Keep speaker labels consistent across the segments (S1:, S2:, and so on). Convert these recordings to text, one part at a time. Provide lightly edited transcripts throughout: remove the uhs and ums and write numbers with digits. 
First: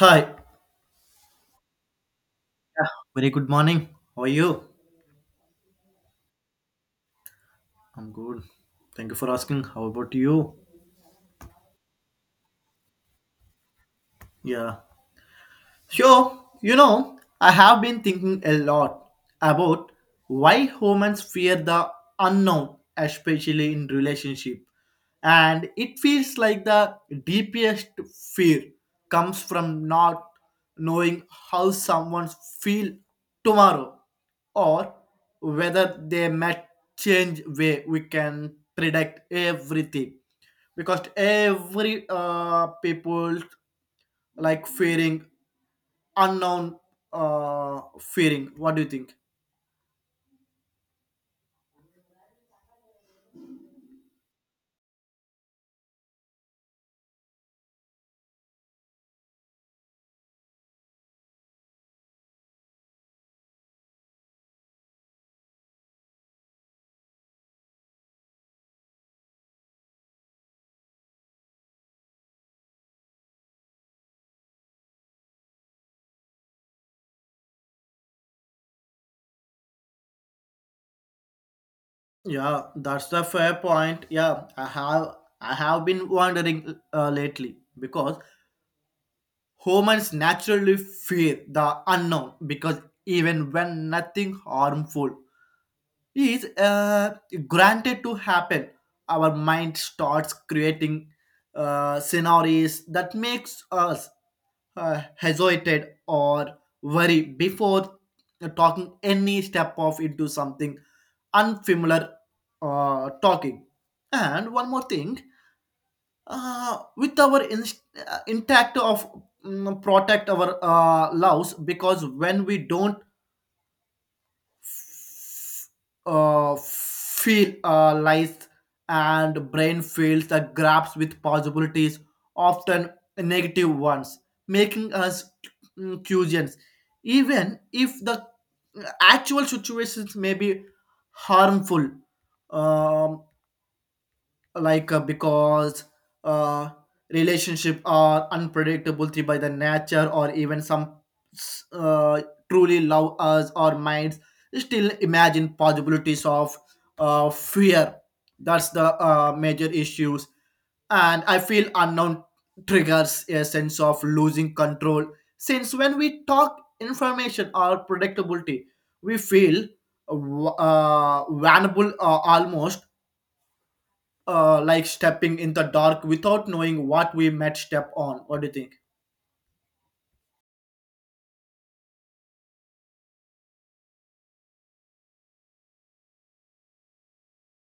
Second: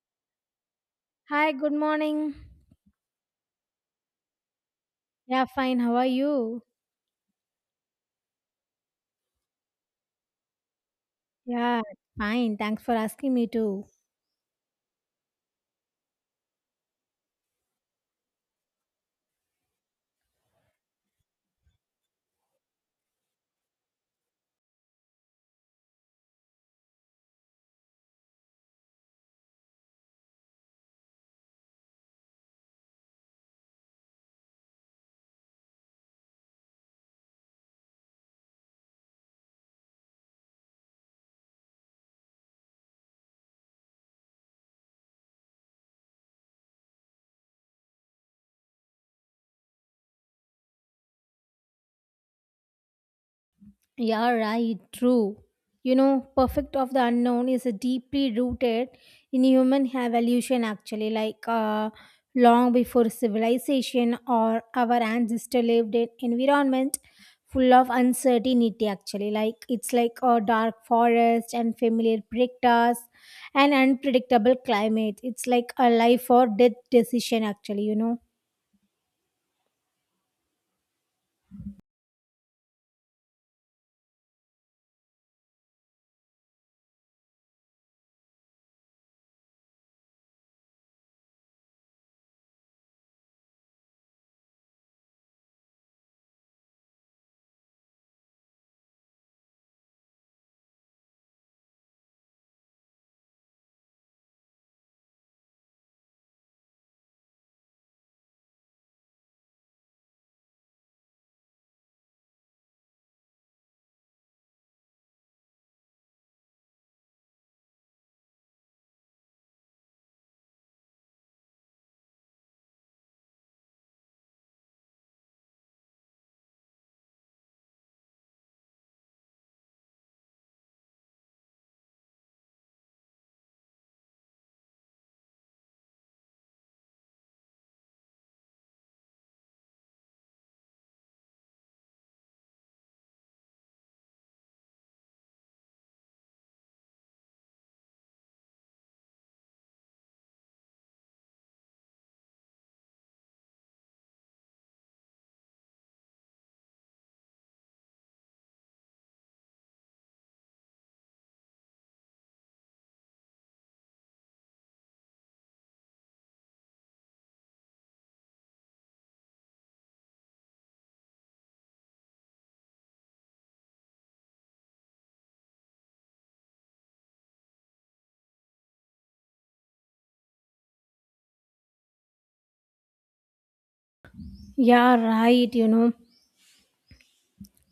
S1: Hi. Yeah,
S2: Hi, good morning.
S1: very good morning. How are you?
S2: Yeah, fine. How are you?
S1: I'm good. Thank you for asking. How about you?
S2: Yeah, fine. Thanks for asking me too.
S1: Yeah. Sure, I have been thinking a lot about why humans fear the unknown, especially in relationship. And it feels like the deepest fear comes from not knowing how someone feel tomorrow, or whether they might change way we can predict everything, because every people like fearing unknown, fearing. What do you think?
S2: Yeah, right, true. Perfect of the unknown is a deeply rooted in human evolution, actually, like long before civilization or our ancestor lived in environment full of uncertainty, actually. Like it's like a dark forest and familiar predators and unpredictable climate. It's like a life or death decision, actually, you know.
S1: Yeah, that's the fair point. Yeah, I have been wondering lately, because humans naturally fear the unknown, because even when nothing harmful is granted to happen, our mind starts creating scenarios that makes us hesitated or worry before talking any step off into something unfamiliar, talking. And one more thing, with our intact of protect our loves, because when we don't feel lies and brain fills the grasp with possibilities, often negative ones, making us curious, even if the actual situations may be harmful. Um, like because uh, relationship are unpredictable three by the nature, or even some uh, truly love us or minds still imagine possibilities of fear. That's the major issues, and I feel unknown triggers a sense of losing control, since when we talk information or predictability, we feel vulnerable, almost like stepping in the dark without knowing what we might step on. What do you think?
S2: Yeah, right,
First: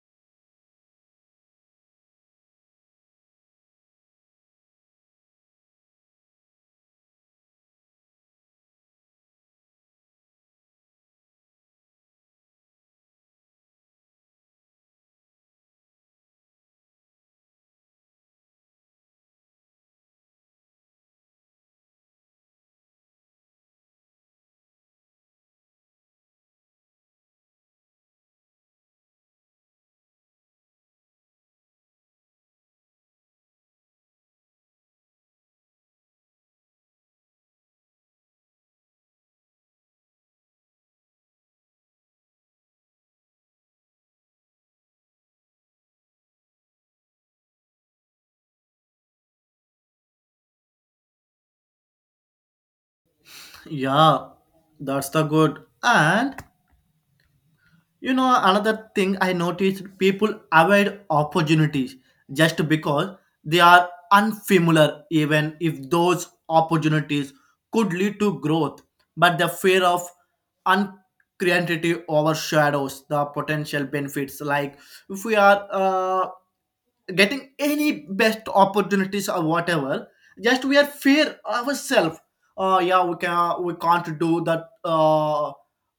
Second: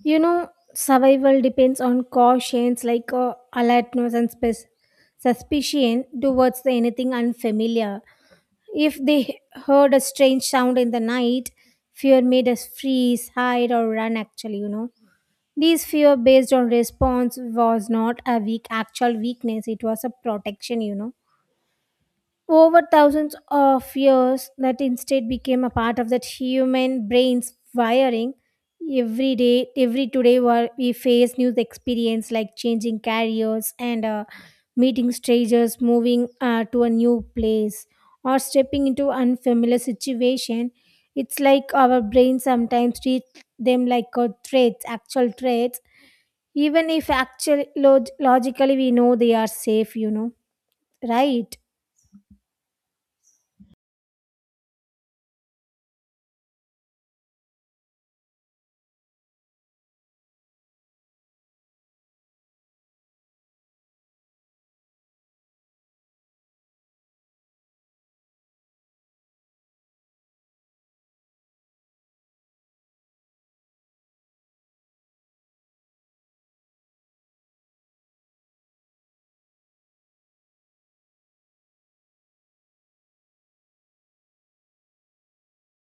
S2: You know, survival depends on cautions like alertness and suspicion towards the anything unfamiliar. If they heard a strange sound in the night, fear made us freeze, hide, or run. Actually, this fear based on response was not a weak actual weakness; it was a protection. Over thousands of years that instead became a part of that human brain's wiring every day every today we face new experience like changing careers and meeting strangers, moving to a new place, or stepping into unfamiliar situation. It's like our brain sometimes treat them like a threats, actual threats, even if actual logically we know they are safe. Right.
S1: Yeah, that's the good. And another thing I noticed, people avoid opportunities just because they are unfamiliar, even if those opportunities could lead to growth. But the fear of uncreativity overshadows the potential benefits. Like, if we are getting any best opportunities or whatever, just we are fair ourselves. Oh yeah, we can, we can't do that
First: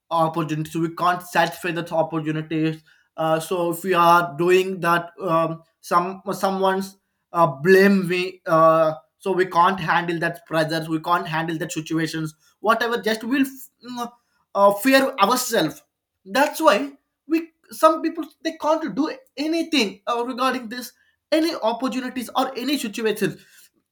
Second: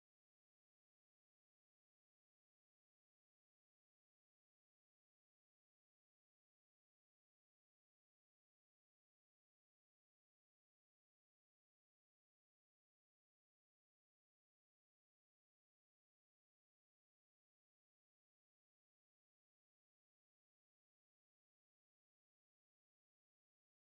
S1: opportunities, we can't satisfy that opportunities. So if we are doing that, someone's blame me, so we can't handle that pressures, we can't handle that situations, whatever. Just we'll fear ourselves. That's why we, some people, they can't do anything regarding this any opportunities or any situations.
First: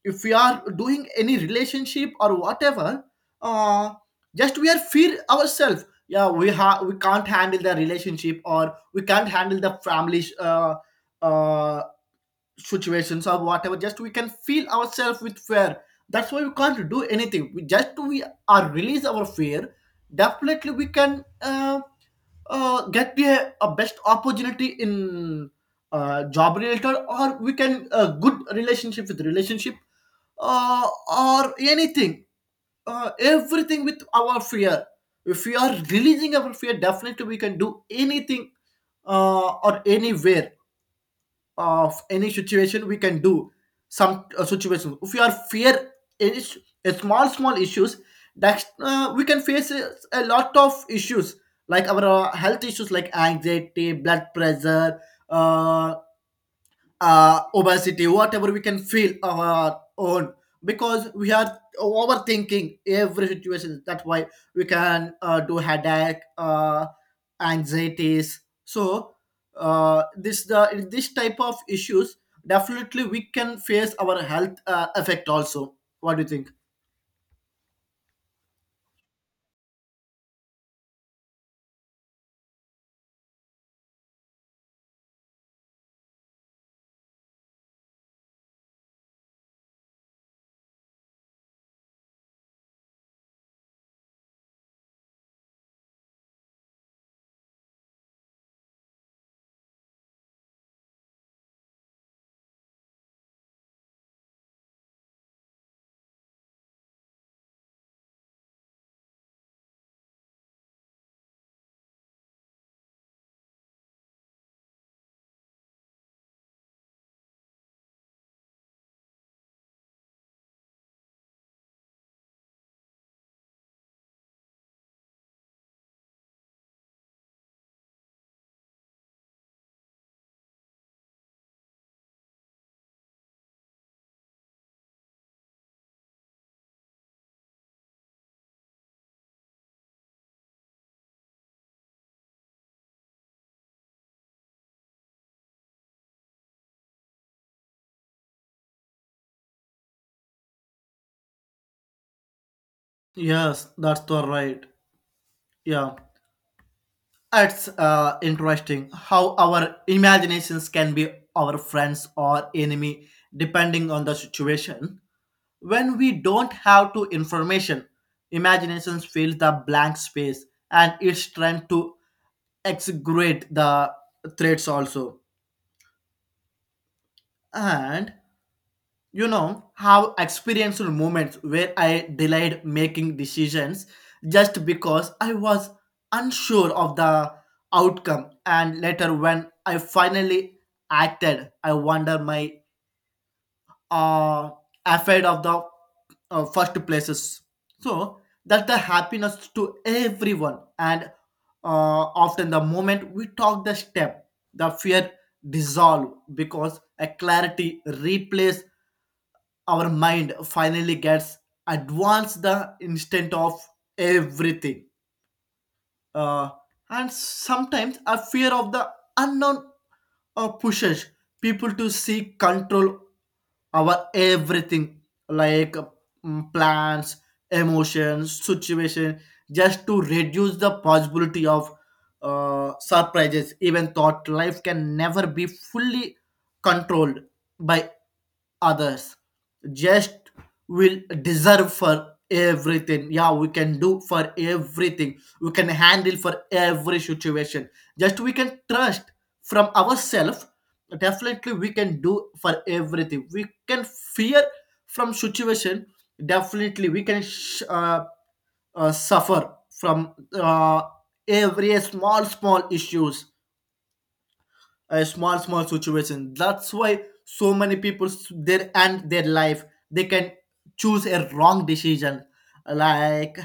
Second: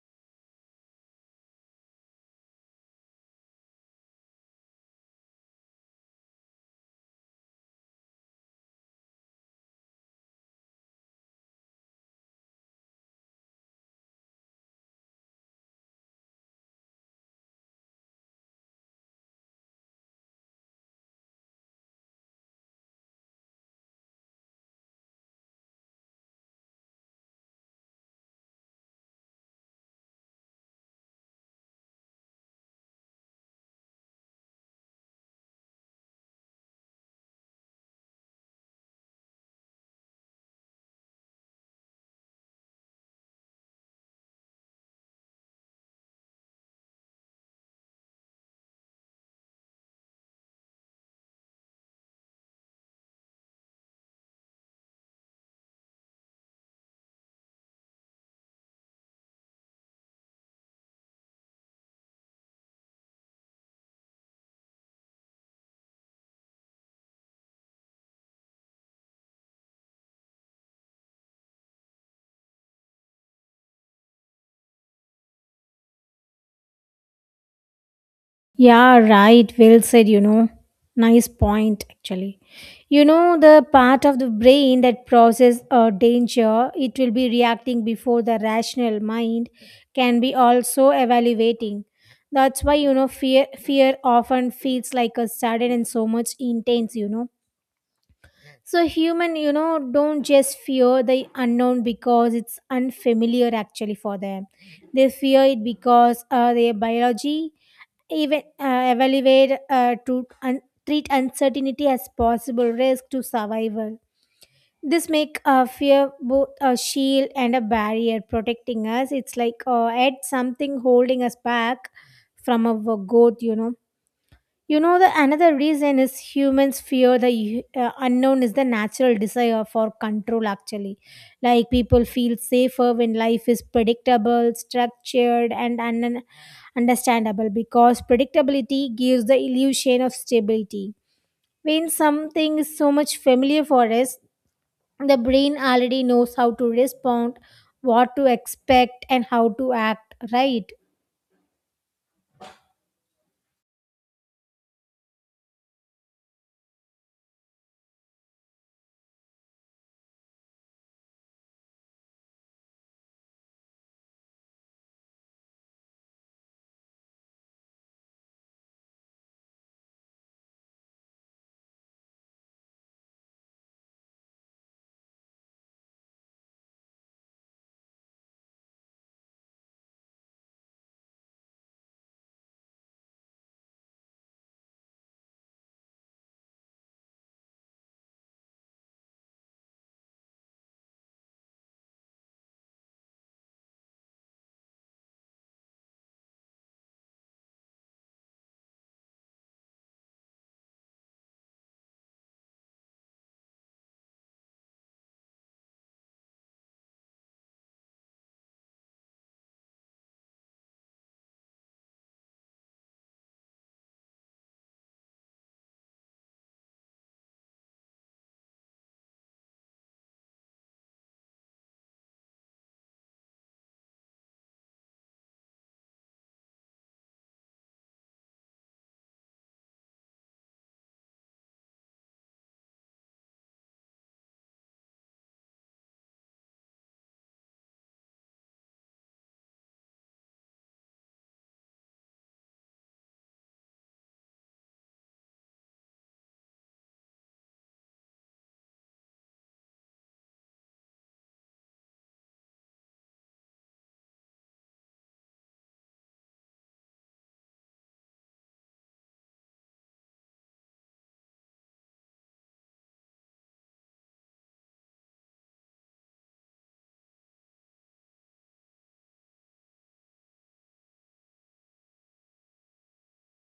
S1: If we are doing any relationship or whatever, uh, just we are fear ourselves. Yeah, we have, we can't handle the relationship, or we can't handle the family uh, situations or whatever. Just we can feel ourselves with fear, that's why we can't do anything. We just we are release our fear, definitely we can get the a best opportunity in job related, or we can good relationship with relationship, uh, or anything, everything with our fear. If we are releasing our fear, definitely we can do anything or anywhere, of any situation we can do. Some situations, if you are fear any a small small issues, that we can face a lot of issues, like our health issues like anxiety, blood pressure, uh, obesity, whatever, we can feel on our own, because we are overthinking every situation. That's why we can do headache, anxieties. So this the this type of issues, definitely we can face our health effect also. What do you think?
S2: Yeah, right. Well said, Nice point, actually. The part of the brain that process danger, it will be reacting before the rational mind can be also evaluating. That's why, fear often feels like a sudden and so much intense, so human, don't just fear the unknown because it's unfamiliar actually for them. They fear it because their biology even evaluate to treat uncertainty as possible risk to survival. This make fear both a shield and a barrier protecting us. It's like add something holding us back from our growth, the another reason is humans fear the unknown is the natural desire for control, actually. Like people feel safer when life is predictable, structured, and understandable because predictability gives the illusion of stability. When something is so much familiar for us, the brain already knows how to respond, what to expect, and how to act, right?
S1: Yes, that's the right. Yeah. It's interesting how our imaginations can be our friends or enemy, depending on the situation. When we don't have to information, imaginations fills the blank space, and it's trying to exaggerate the threats also. And have experienced moments where I delayed making decisions just because I was unsure of the outcome, and later when I finally acted I wonder my uh afraid of the first places. So that's the happiness to everyone. And often the moment we talk the step, the fear dissolve, because a clarity replace. Our mind finally gets advanced the instant of everything, uh, and sometimes a fear of the unknown pushes people to seek control over everything, like plans, emotions, situation, just to reduce the possibility of surprises, even thought life can never be fully controlled by others. Just will deserve for everything, yeah we can do for everything, we can handle for every situation. Just we can trust from ourselves, definitely we can do for everything. We can fear from situation, definitely we can suffer from every small small issues, small small situation. That's why so many people their end their life, they can choose a wrong decision like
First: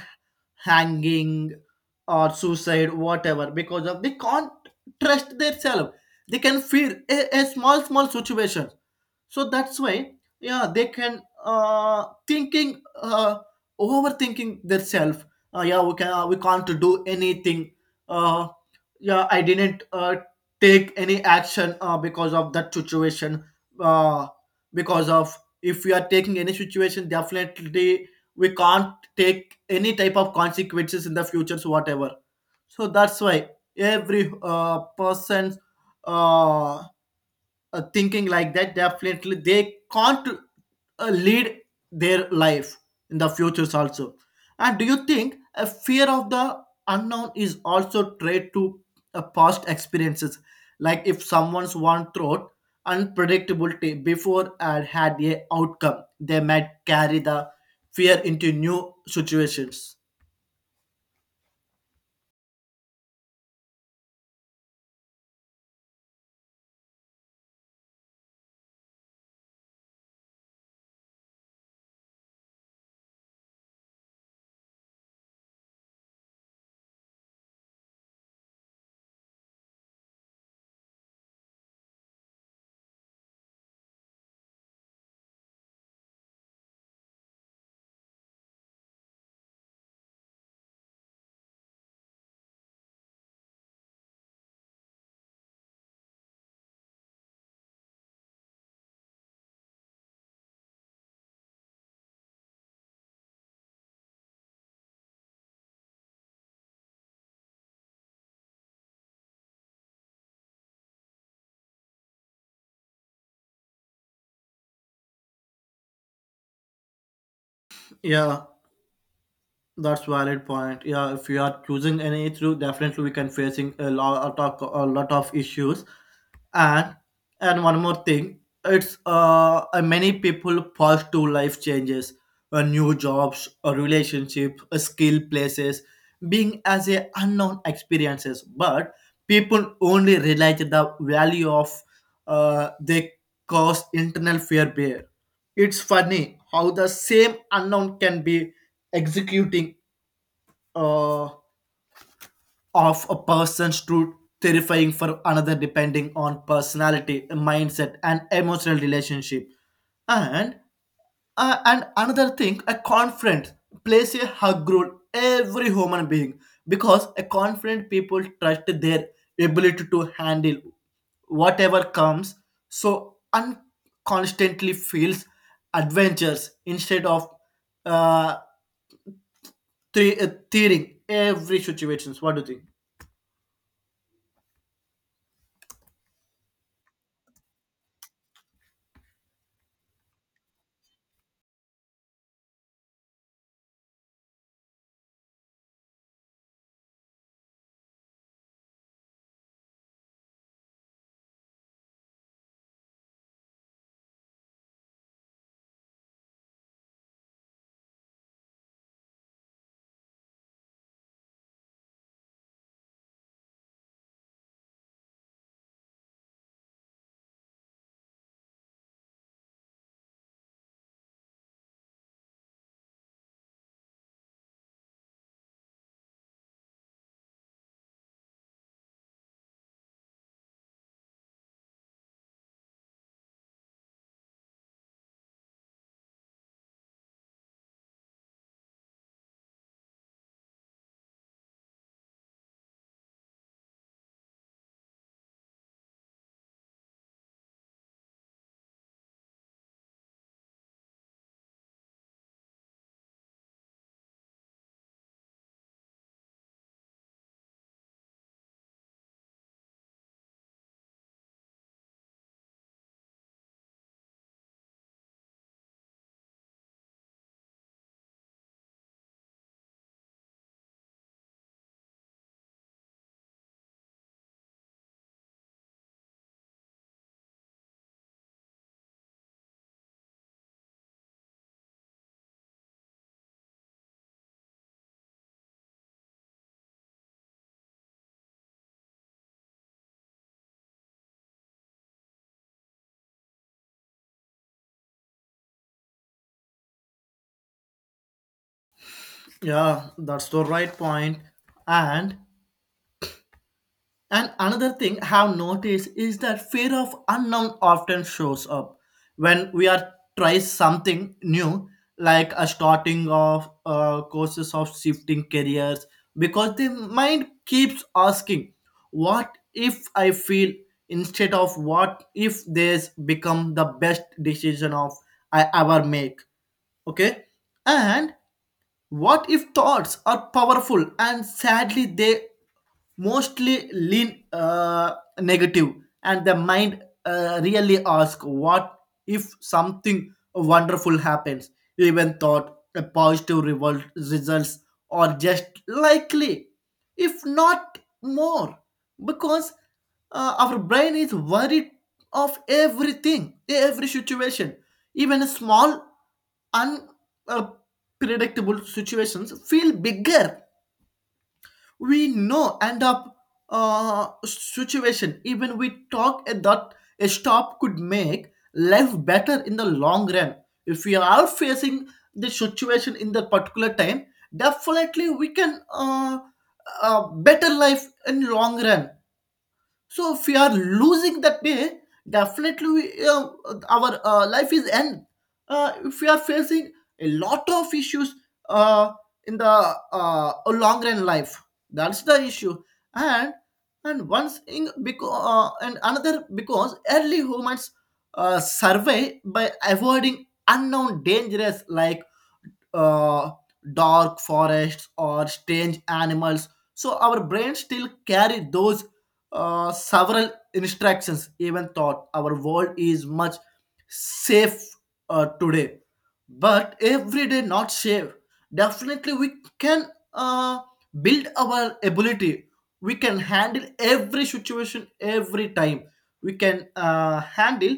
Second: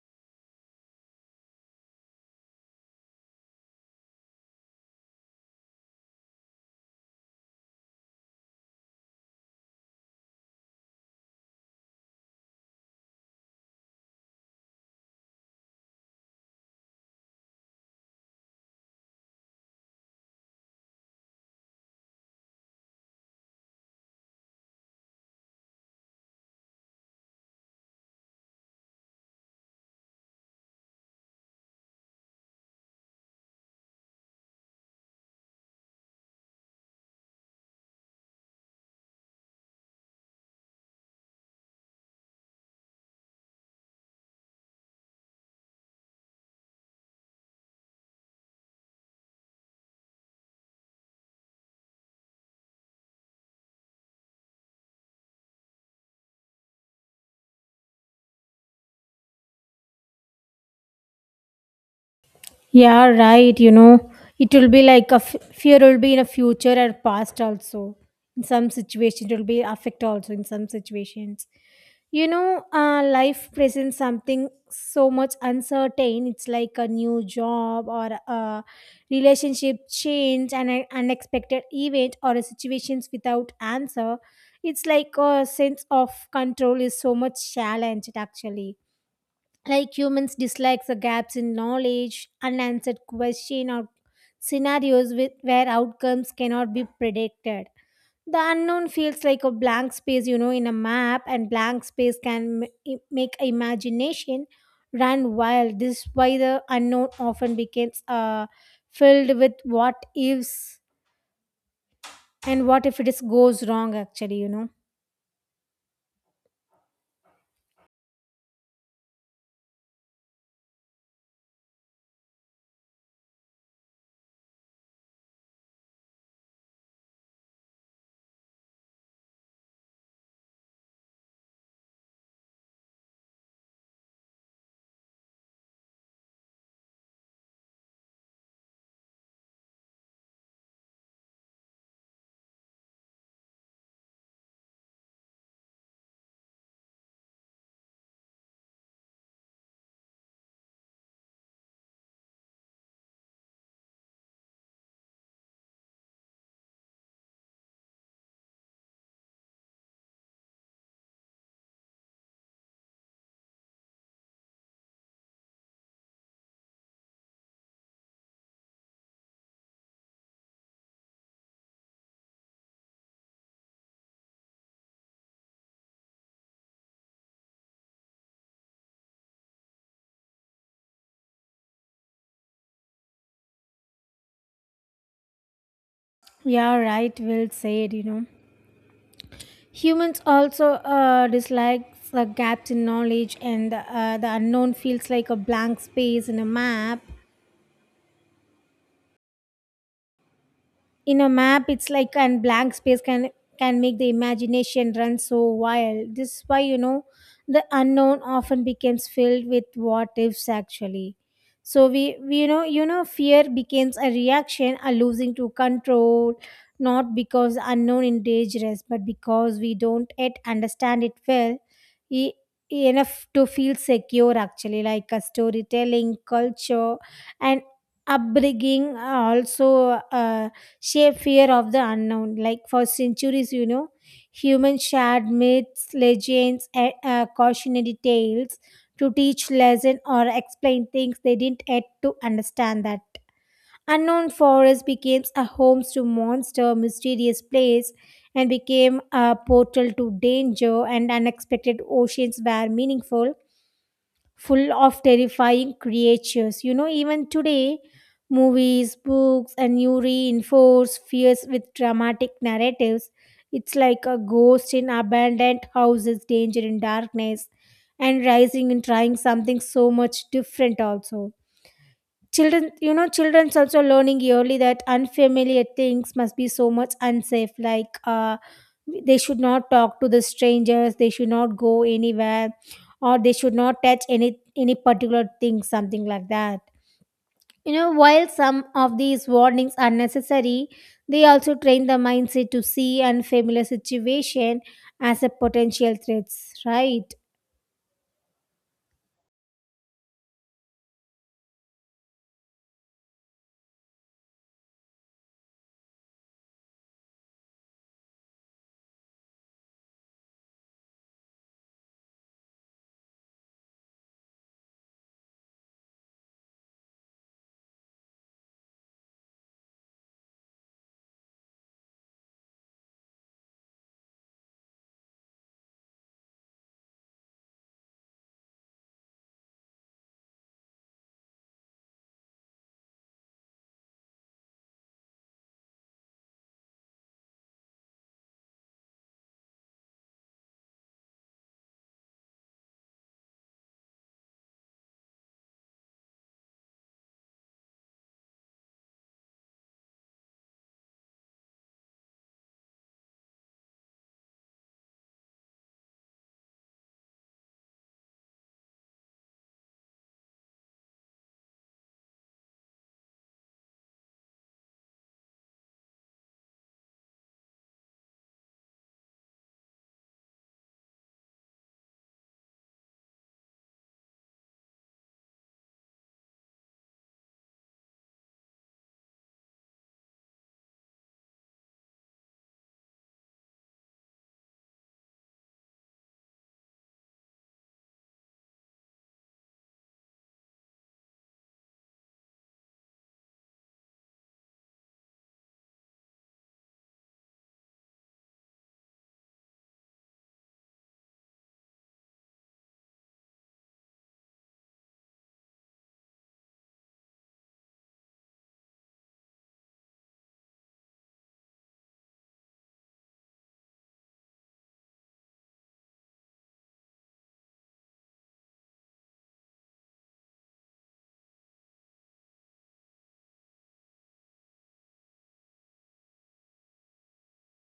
S1: hanging or suicide, whatever, because of they can't trust themselves, they can fear a small small situation. So that's why, yeah, they can thinking, overthinking themselves, yeah we can we can't do anything, uh yeah I didn't take any action because of that situation, uh, because of, if we are taking any situation, definitely we can't take any type of consequences in the future, so whatever. So that's why every person's uh, thinking like that, definitely they can't lead their life in the futures also. And do you think a fear of the unknown is also tied to past experiences? Like, if someone's one thought unpredictability before and had a outcome, they might carry the fear into new situations.
S2: Yeah, right. It will be like a fear will be in a future or past also. In some situations, it will be affect also. In some situations, life presents something so much uncertain. It's like a new job or a relationship change, an unexpected event, or a situations without answer. It's like a sense of control is so much challenged actually, like humans dislike the gaps in knowledge, unanswered question or scenarios with, where outcomes cannot be predicted. The unknown feels like a blank space, in a map, and blank space can make imagination run wild. This is why the unknown often becomes filled with what ifs, and what if it is goes wrong actually,
S1: Yeah, that's valid point. Yeah, if you are choosing any issue, definitely we can facing a lot of issues. And and one more thing, it's many people pass through life changes, new jobs, a relationship, a skill places, being as a unknown experiences, but people only realize the value of they cause internal fear bear. It's funny how the same unknown can be executing uh, of a person's, to terrifying for another, depending on personality, mindset, and emotional relationship. And and another thing, a confident plays a hug role every human being, because a confident people trust their ability to handle whatever comes, so constantly feels adventures instead of uh, theory every situations. What do you think?
S2: yeah, right. Will said, Humans also dislike the gaps in knowledge, and the unknown feels like a blank space in a map. In a map, it's like, and blank space can make the imagination run so wild. This is why, the unknown often becomes filled with what ifs actually. So we fear becomes a reaction, a losing to control, not because the unknown is dangerous, but because we don't yet understand it well e- enough to feel secure actually. Like a storytelling culture and upbringing also sheer fear of the unknown. Like for centuries, humans shared myths, legends, and cautionary tales to teach lesson or explain things they didn't yet to understand that. Unknown forest became a home to monster, mysterious place, and became a portal to danger, and unexpected oceans were meaningful, full of terrifying creatures. You know, even today, movies, books, and you reinforce fears with dramatic narratives. It's like a ghost in abandoned houses, danger in darkness, and rising and trying something so much different, also. Children, children's also learning yearly that unfamiliar things must be so much unsafe. Like they should not talk to the strangers. They should not go anywhere, or they should not touch any particular thing, something like that. You know, while some of these warnings are necessary, they also train the mindset to see unfamiliar situation as a potential threats. Right?
S1: Yeah, that's the right point. And and another thing I've noticed is that fear of unknown often shows up when we are try something new, like a starting of courses of shifting careers, because the mind keeps asking, "What if I feel?" instead of "What if this become the best decision of I ever make?" Okay. And what if thoughts are powerful, and sadly they mostly lean negative, and the mind really ask, what if something wonderful happens, even thought a positive revolt results or just likely if not more, because our brain is worried of everything every situation, even a small unpredictable situations feel bigger. We know end up situation. Even we talk that a stop could make life better in the long run. If we are facing the situation in the particular time, definitely we can better life in long run. So if we are losing that day, definitely we, our life is end. If we are facing a lot of issues uh, in the long run life, that's the issue. And and once in because and another, because early humans survey by avoiding unknown dangers, like uh, dark forests or strange animals. So our brains still carry those several instructions, even thought our world is much safe today. But every day not safe. Definitely we can uh, build our ability. We can handle every situation every time. We can handle,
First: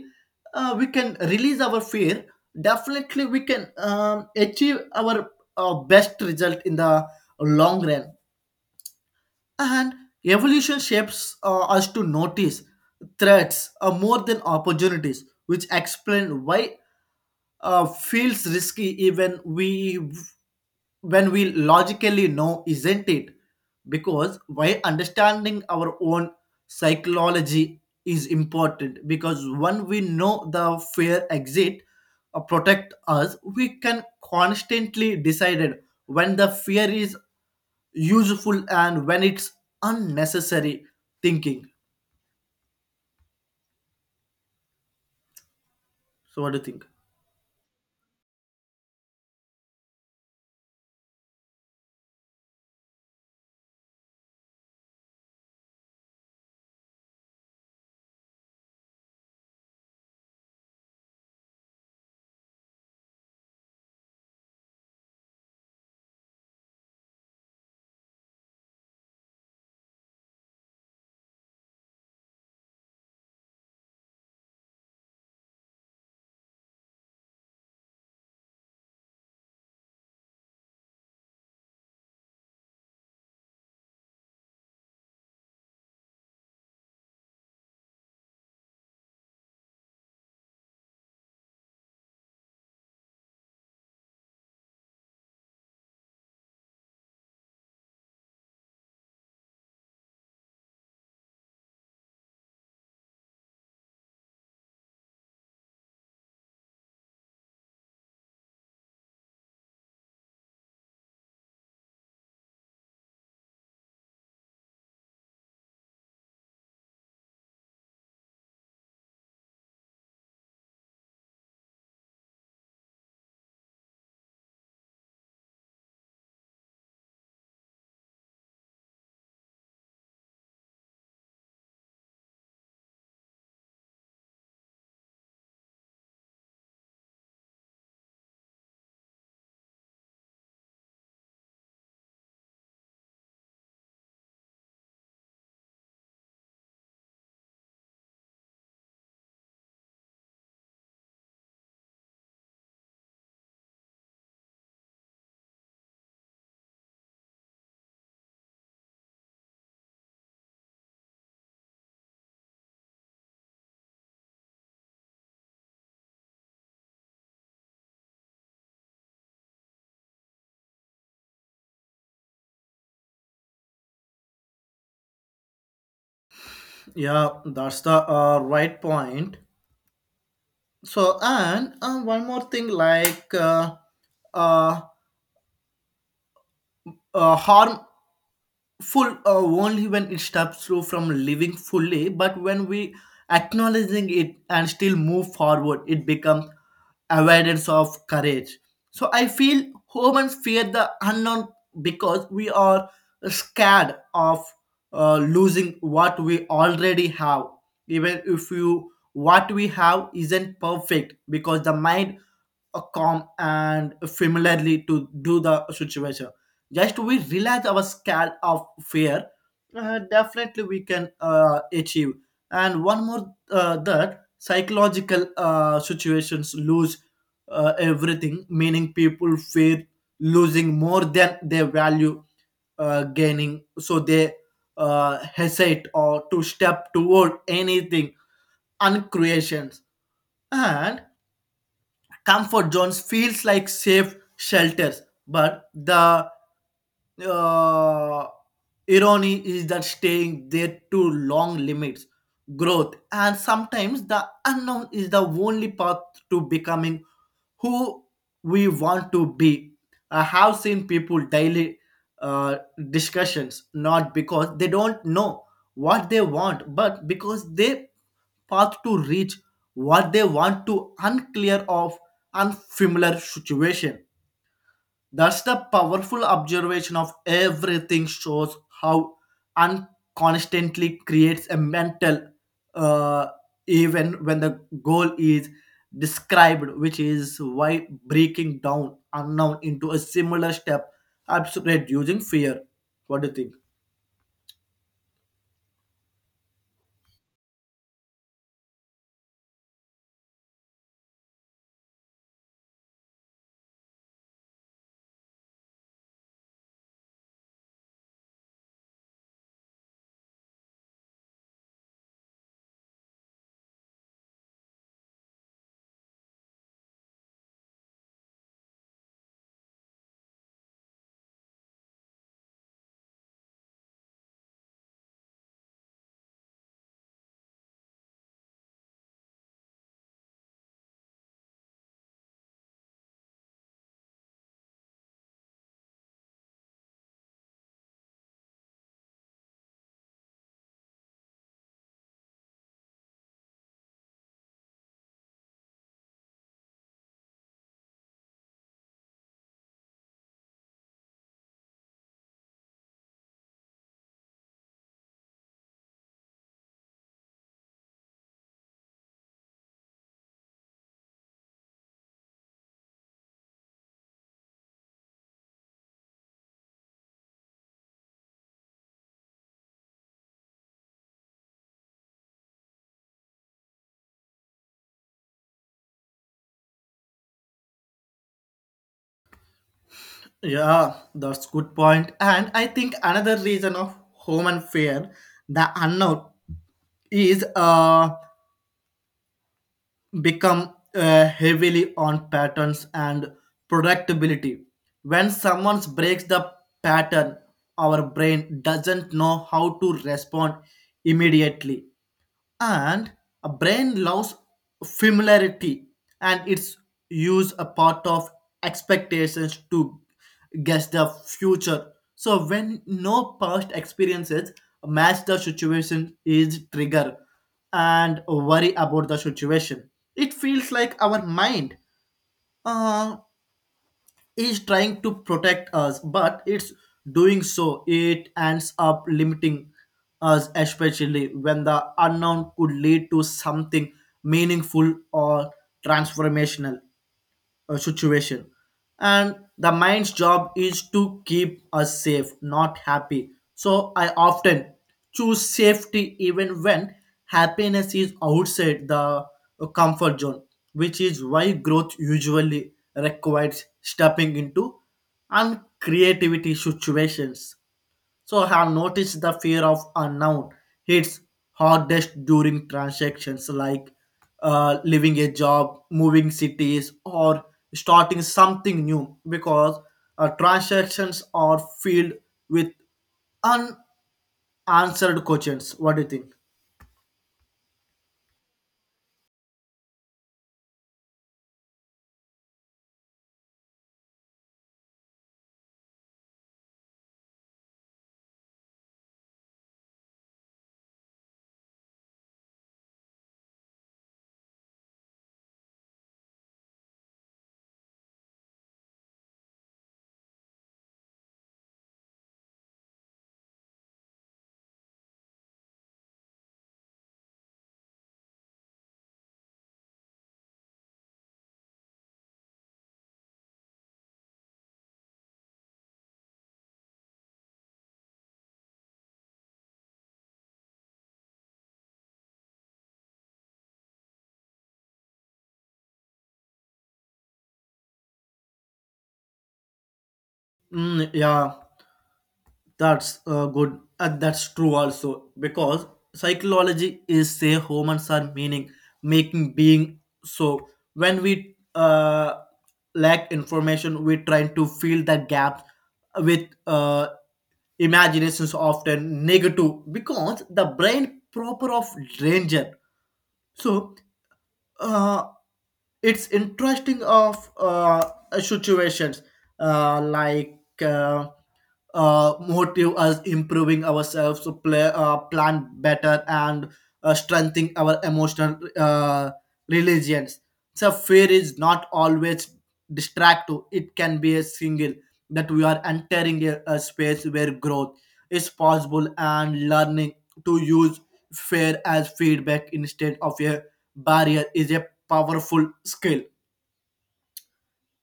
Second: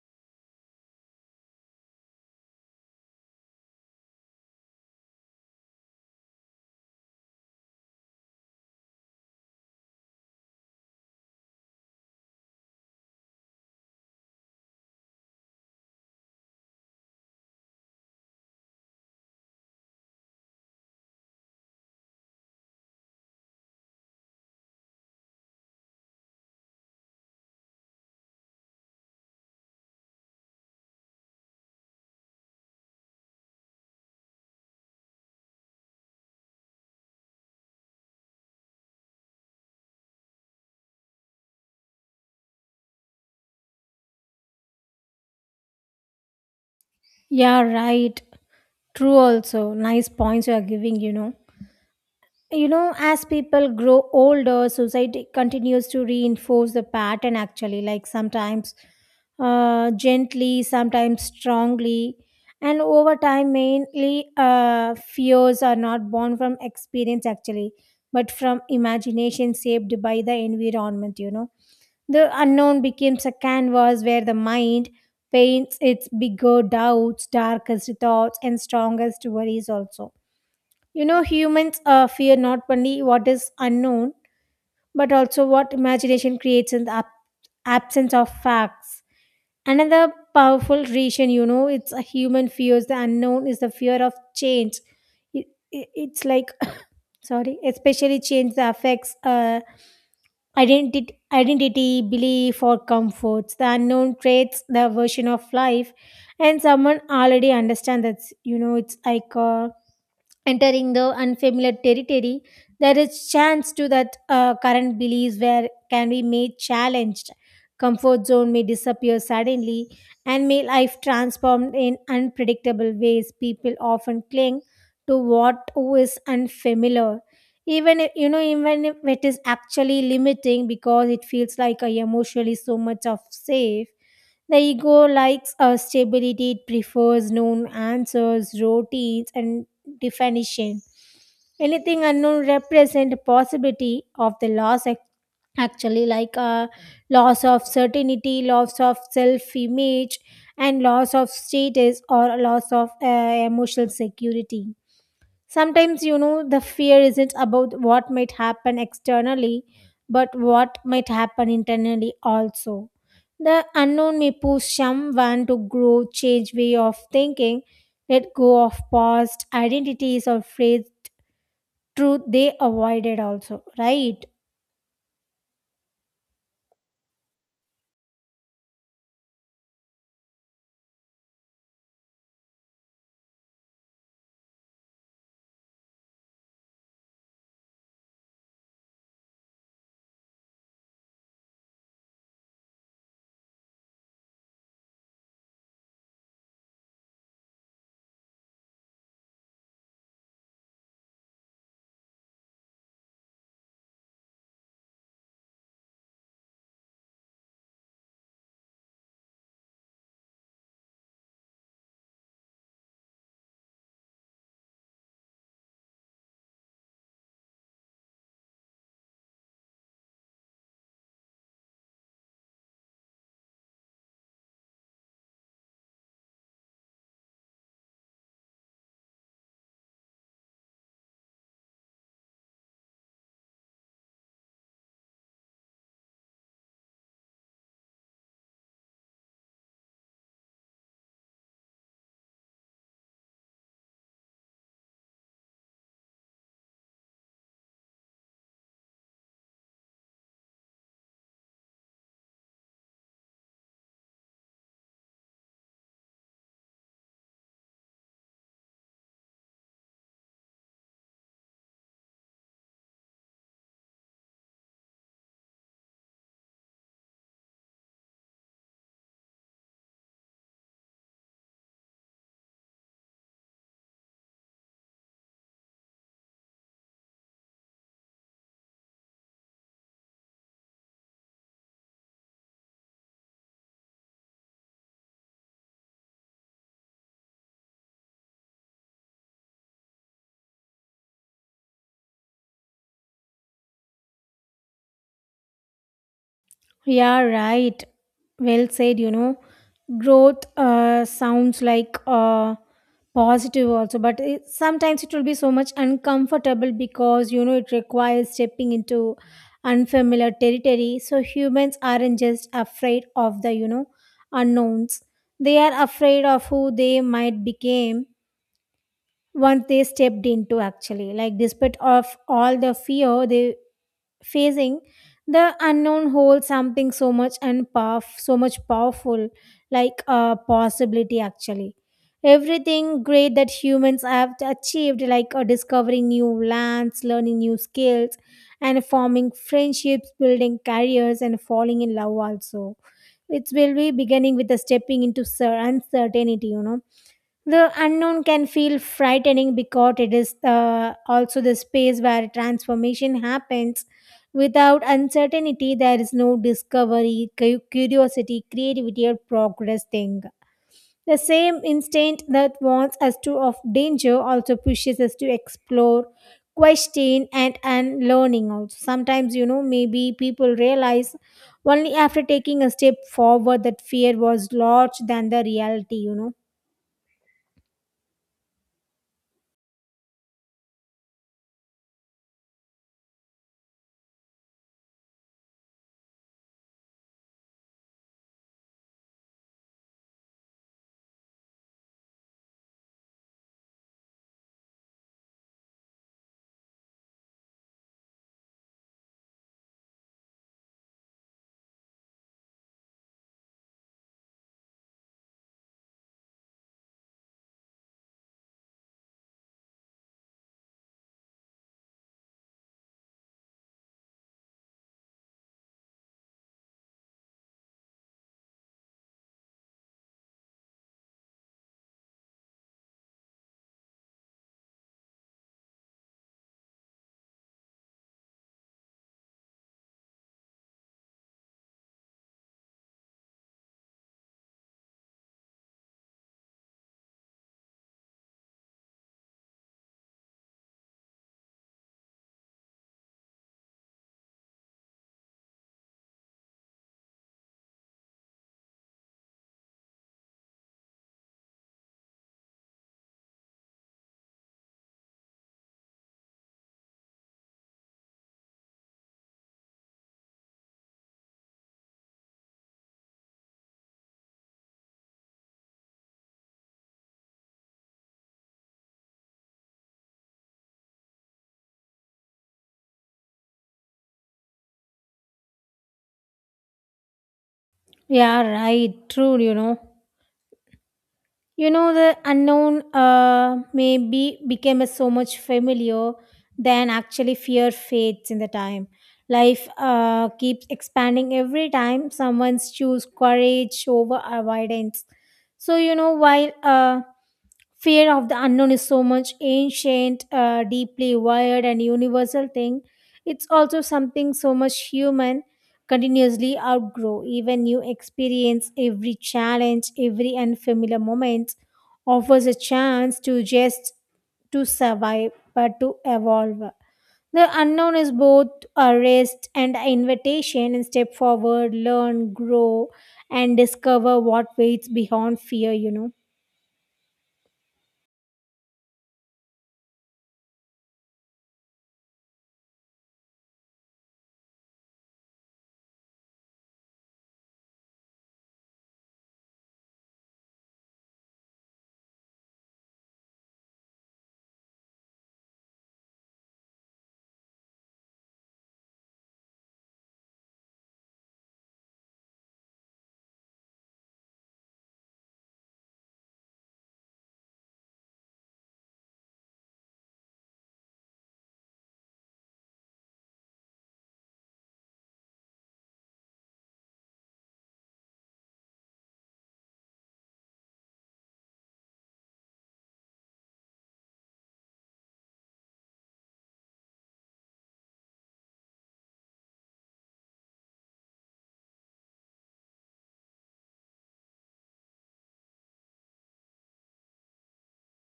S1: we can release our fear, definitely we can achieve our best result in the long run. And evolution shapes us to notice threats more than opportunities, which explain why feels risky, even we when we logically know, isn't it? Because why understanding our own psychology is important, because when we know the fear exit protect us, we can constantly decide it when the fear is useful and when it's unnecessary thinking. So what do you think?
S2: Yeah, right. True. Also, nice points you are giving. You know, as people grow older, society continues to reinforce the pattern actually, like sometimes gently, sometimes strongly. And over time, mainly fears are not born from experience actually, but from imagination shaped by the environment, The unknown becomes a canvas where the mind paints its bigger doubts, darkest thoughts, and strongest worries also. You know, humans fear not only what is unknown, but also what imagination creates in the absence of facts. Another powerful reason, it's a human fears the unknown is the fear of change. It's like, sorry, especially change that affects identity, belief, or comforts. The unknown creates the version of life, and someone already understands that, it's like. Entering the unfamiliar territory, there is chance to that current beliefs where can be made challenged. Comfort zone may disappear suddenly, and may life transformed in unpredictable ways. People often cling to what is unfamiliar, even if, even if it is actually limiting because it feels like a emotionally so much of safe. The ego likes stability, it prefers known answers, routines, and definition. Anything unknown represent possibility of the loss actually, like a loss of certainty, loss of self-image, and loss of status, or loss of emotional security. Sometimes, the fear isn't about what might happen externally, but what might happen internally also. The unknown may push someone to grow, change way of thinking, let go of past identities, or phrase truth they avoided also, right?
S1: Yeah, that's the right point. So, and one more thing, like uh, harmful only when it stops you from living fully, but when we acknowledging it and still move forward, it becomes awareness of courage. So I feel humans fear the unknown because we are scared of losing what we already have, even if you what we have isn't perfect, because the mind calm and familiarly to do the situation. Just we realize our scale of fear, definitely we can achieve. And one more that psychological situations lose everything, meaning people fear losing more than they value gaining, so they hesitate or to step toward anything uncreations and comfort zones feels like safe shelters, but the uh, irony is that staying there too long limits growth, and sometimes the unknown is the only path to becoming who we want to be. I have seen people daily uh, discussions, not because they don't know what they want, but because they path to reach what they want to unclear of unfamiliar situation. That's the powerful observation of everything, shows how unconstantly creates a mental uh, even when the goal is described, which is why breaking down unknown into a similar step helps reducing fear. What do you think?
S2: Yeah, right. Well said, Growth sounds like positive also, but it, sometimes it will be so much uncomfortable because, it requires stepping into unfamiliar territory. So humans aren't just afraid of the, unknowns. They are afraid of who they might become once they stepped into actually. Like despite of all the fear, they facing the unknown holds something so much and power, so much powerful, like a possibility actually. Everything great that humans have achieved, like discovering new lands, learning new skills, and forming friendships, building careers, and falling in love also, it will be beginning with the stepping into uncertainty, the unknown can feel frightening because it is also the space where transformation happens. Without uncertainty, there is no discovery, curiosity, creativity, or progress thing. The same instinct that warns us to of danger also pushes us to explore, question, and learning. Also, sometimes, maybe people realize only after taking a step forward that fear was larger than the reality.
S1: Yeah, that's good point. And I think another reason of home and fear, the unknown, is become heavily on patterns and predictability. When someone breaks the pattern, our brain doesn't know how to respond immediately, and a brain loves familiarity, and its use a part of expectations to guess the future. So when no past experiences match, the situation is trigger and worry about the situation. It feels like our mind uh, is trying to protect us, but it's doing so, it ends up limiting us, especially when the unknown could lead to something meaningful or transformational situation. And the mind's job is to keep us safe, not happy, so I often choose safety even when happiness is outside the comfort zone, which is why growth usually requires stepping into uncreativity situations. So I have noticed the fear of unknown hits hardest during transactions like leaving a job, moving cities, or starting something new, because transactions are filled with unanswered questions. What do you think?
S2: Yeah, right. True, You know, the unknown maybe became a so much familiar than actually fear fades in the time. Life keeps expanding every time someone's choose courage over avoidance. So, while fear of the unknown is so much ancient, deeply wired and universal thing, it's also something so much human continuously outgrow. Even new experience, every challenge, every unfamiliar moment offers a chance to just to survive, but to evolve. The unknown is both a rest and an invitation, and step forward, learn, grow, and discover what waits beyond fear,
S1: Mm, yeah, that's good. And that's true also because psychology is say humans are meaning making being. So when we lack information, we try to fill that gap with imaginations often negative because the brain proper of danger. So, uh, it's interesting of situations like motive us improving ourselves to play, plan better, and strengthening our emotional religions. So fear is not always distractive. It can be a single that we are entering a space where growth is possible, and learning to use fear as feedback instead of a barrier is a powerful skill.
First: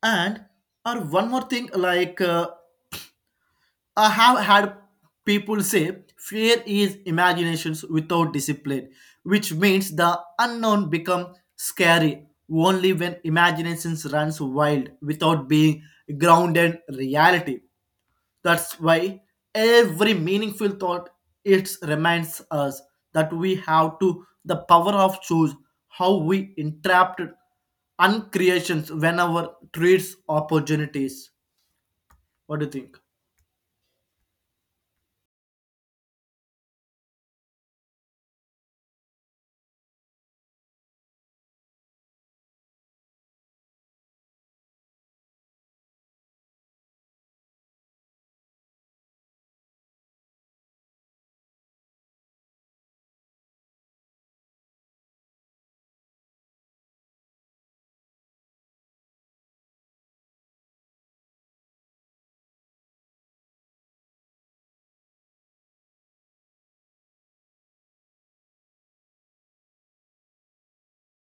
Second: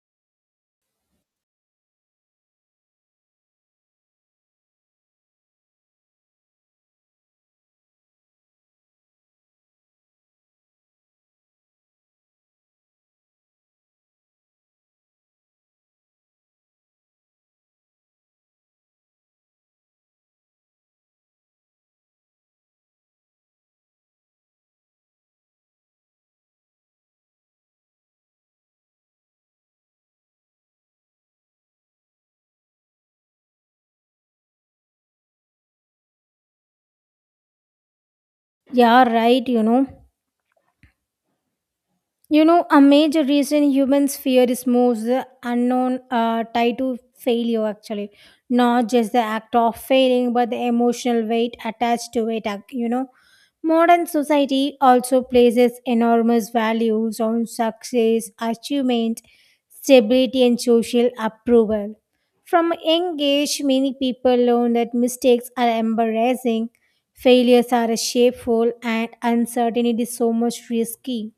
S1: And or one more thing, like I have had people say fear is imaginations without discipline, which means the unknown become scary only when imaginations runs wild without being grounded in reality. That's why every meaningful thought, it reminds us that we have to the power of choose how we entrapped uncreations whenever treats opportunities. What do you think?
S2: yeah, right, You know, a major reason humans fear is more the unknown tied to failure, actually. Not just the act of failing, but the emotional weight attached to it, Modern society also places enormous values on success, achievement, stability, and social approval. From a young age, many people learn that mistakes are embarrassing, failures are shameful, and uncertainty is so much risky.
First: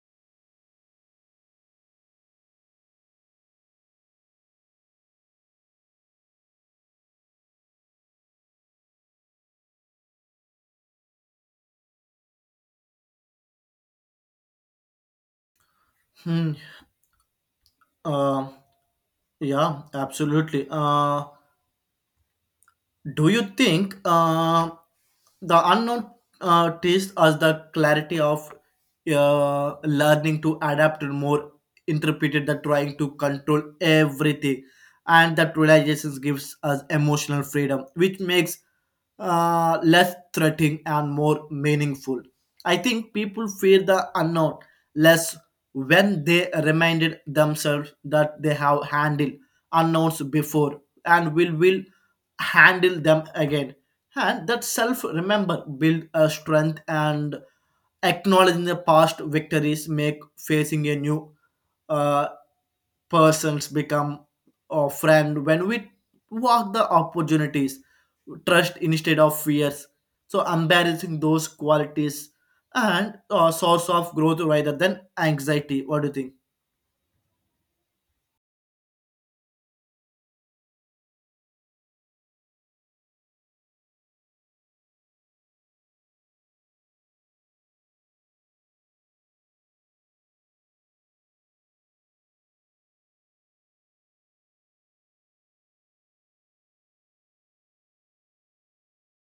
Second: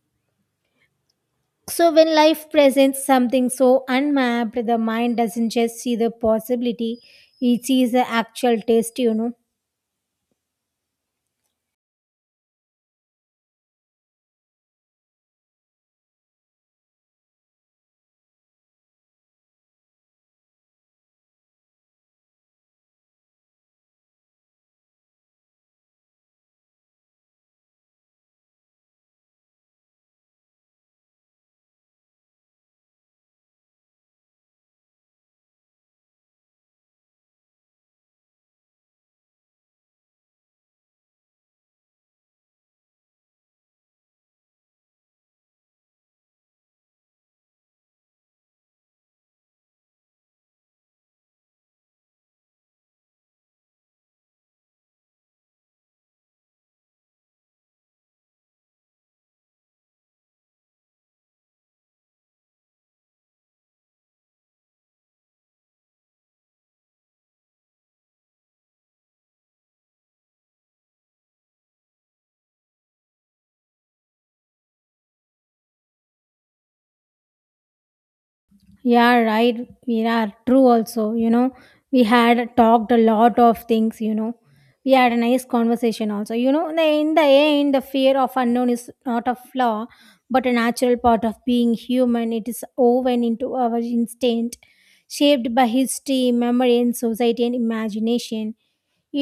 S2: So, when life presents something so unmapped, the mind doesn't just see the possibility, it sees the actual test,
S1: Hmm. Uh, yeah, absolutely. Do you think the unknown teaches us the clarity of learning to adapt and more interpreted than trying to control everything, and that realization gives us emotional freedom, which makes less threatening and more meaningful. I think people fear the unknown less when they reminded themselves that they have handled unknowns before and will handle them again. And that self remember build a strength, and acknowledging the past victories make facing a new uh, persons become a friend. When we walk the opportunities trust instead of fears, so embarrassing those qualities and a source of growth rather than anxiety. What do you think?
S2: Yeah, right. We are true also. We had talked a lot of things, We had a nice conversation also. You know, the- in the end, the fear of unknown is not a flaw, but a natural part of being human. It is woven into our instinct, shaped by history, memory, and society and imagination.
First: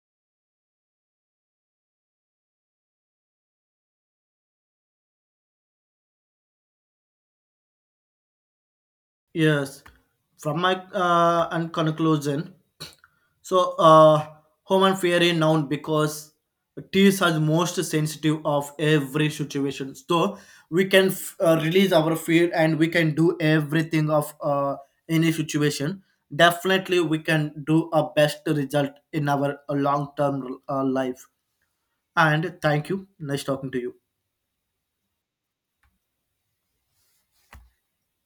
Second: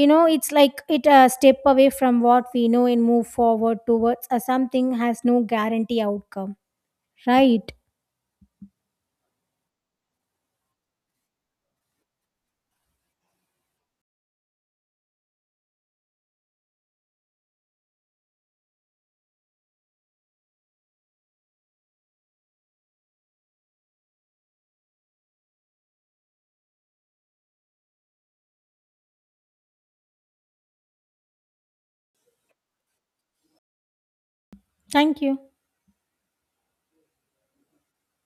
S2: You know, it's like it step away from what we know and move forward towards something has no guarantee outcome. Right.
S1: Yes, from my and conclusion. So, human fear is known because tears are most sensitive of every situation. So, we can release our fear, and we can do everything of any situation. Definitely, we can do a best result in our long term life. And thank you. Nice talking to you.
S2: Thank you.